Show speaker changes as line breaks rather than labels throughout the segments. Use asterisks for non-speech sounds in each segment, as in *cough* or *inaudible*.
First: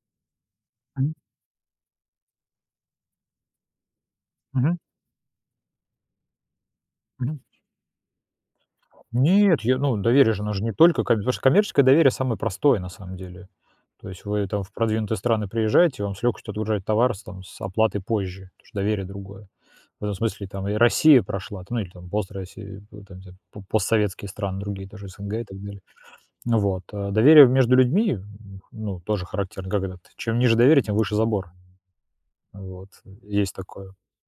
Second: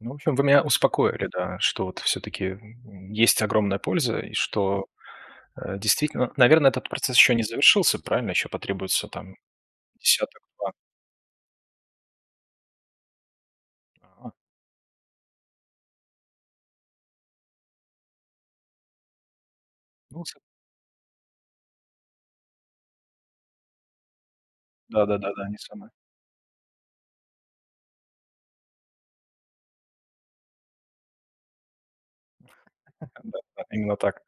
Ну, в общем, вы меня
М.
успокоили, да, что вот всё-таки, м м, есть огромная польза и
Мгм.
что, э, действительно наверно, этот процесс ещё
Мгм.
не завершился. Правильно? Ещё потребуется там
Нет, я, ну, доверие же, оно же
10-2.
не только как бы То что коммерческое доверие- самое простое на самом деле. То есть
А.
вы там в продвинутые страны приезжаете, вам с легкостью отгружают товар с там с оплатой позже, потому что доверие другое. В этом
Ну, сы
смысле там и Россия прошла, там, ну, или там пост-Россия, и там *unintelligible* по постсоветские страны другие, даже СНГ
Да-да-да,
и
да,
так
не
далее.
самый.
Ну вот. А доверие в между людьми в м, ну, тоже характерно: когда ты чем ниже доверие, тем выше забор. Вот, э,
*chuckles* Да
есть
да,
такое.
именно так.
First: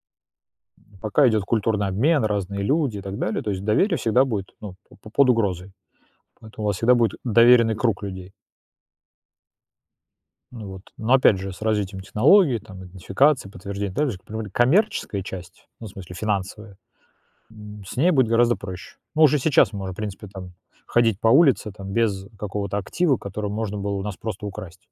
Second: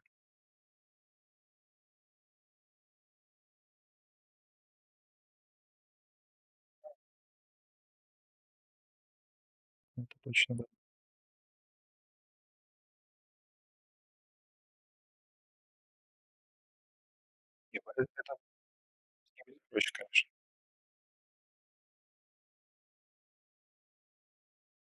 М, пока идёт культурный обмен, разные люди и так далее, то есть доверие всегда будет, ну, по по под угрозой, поэтому у вас всегда будет доверенный круг людей.
Это точно. Да.
Ну вот, ну опять же, с развитием технологии, там, идентификации, подтверждения, также по поводу коммерческой части, ну, в смысле финансовой, м, с ней будет
*unintelligible*
гораздо проще. Мы уже
*unintelligible*
сейчас
Проще,
можем, в
конечно.
принципе, там ходить по улице, там, без какого-то актива, который можно было у нас просто украсть.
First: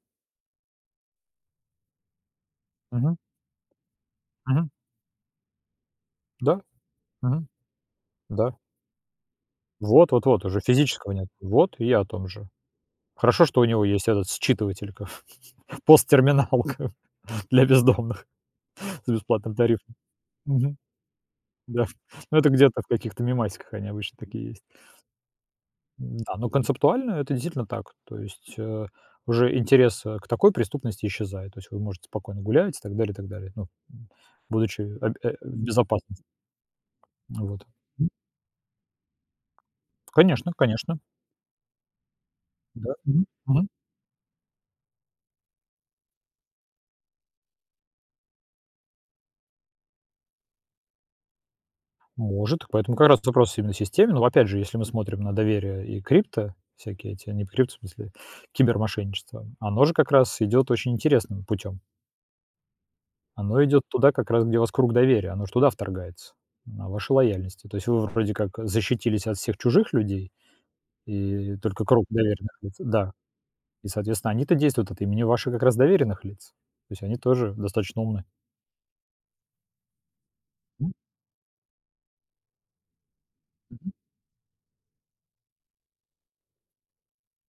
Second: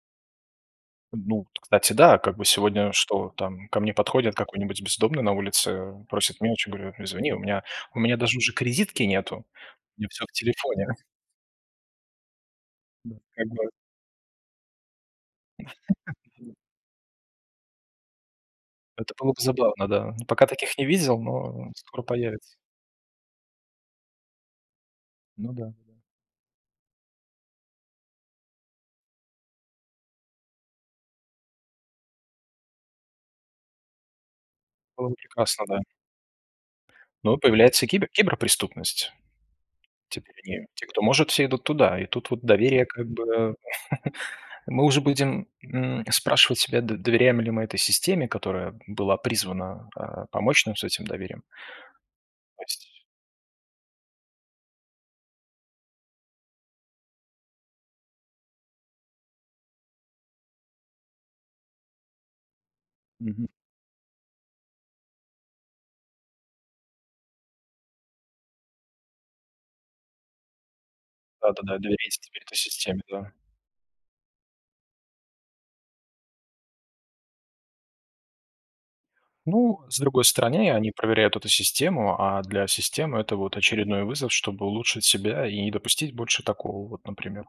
А, ну, т кстати, да. Как бы сегодня
Мгм.
что там ко мне подходят
Мгм.
какой-нибудь бездомный на улице, просит
Да,
мелочи, я говорю: "Перезвони, у
мгм.
меня у меня даже
Да.
уже кредитки нету". У меня
Вот,
всё
вот,
в
вот уже
телефоне.
физического нет, вот и о том же.
Ну,
Хорошо,
как
что у
бы
него есть этот считыватель, каф *chuckles*
*laughs*
посттерминалка для бездомных с
Это было бы
бесплатным
забавно,
тарифом.
да, ну, пока
Мгм.
таких не видел, но, эм,
Да ф
скоро
Ну, это
появится.
где-то в каких-то мемасиках они обычно такие есть.
Ну да, ну да.
Н-да, ну, концептуально это действительно так, то есть, э, уже интерес, э, к такой преступности исчезает, то есть вы можете спокойно гулять и так далее и так далее. Ну, м, будучи
Было бы
абь в
прекрасно, да.
безопасности.
Ну,
Ну вот,
появляется
м.
кибер киберпреступность. Типа
Конечно
*unintelligible* те,
конечно.
кто может, все идут туда. И тут вот доверие,
Да.
как
Мгм.
бы,
Мгм.
*chuckles* э, мы уже будем, м, спрашивать себя, д доверяем ли мы этой системе, которая была призвана, а, помочь нам с этим доверием.
Может,
То есть
поэтому как раз этот вопрос именно системный. Ну, опять же, если мы смотрим на доверие и крипто, всякие эти, не прють, в смысле, кибермошенничество, м, оно же как раз идёт очень интересным путём.
Мгм.
Оно идёт туда, как раз, где у вас круг доверия, оно же туда вторгается, на вашу лояльность. И то есть вы вроде как, э, защитились от всех чужих людей, и
Да-да-да,
только круг
доверяясь теперь
доверенных
этой
лиц, и
системе.
да,
Да.
и, соответственно, они-то действуют от имени ваших как раз доверенных лиц, то есть они тоже достаточно умны.
Ну, с другой стороны, они
М.
проверяют эту систему. А для системы это, вот,
Мгм.
очередной вызов, чтобы улучшить себя и не допустить больше такого, вот, например.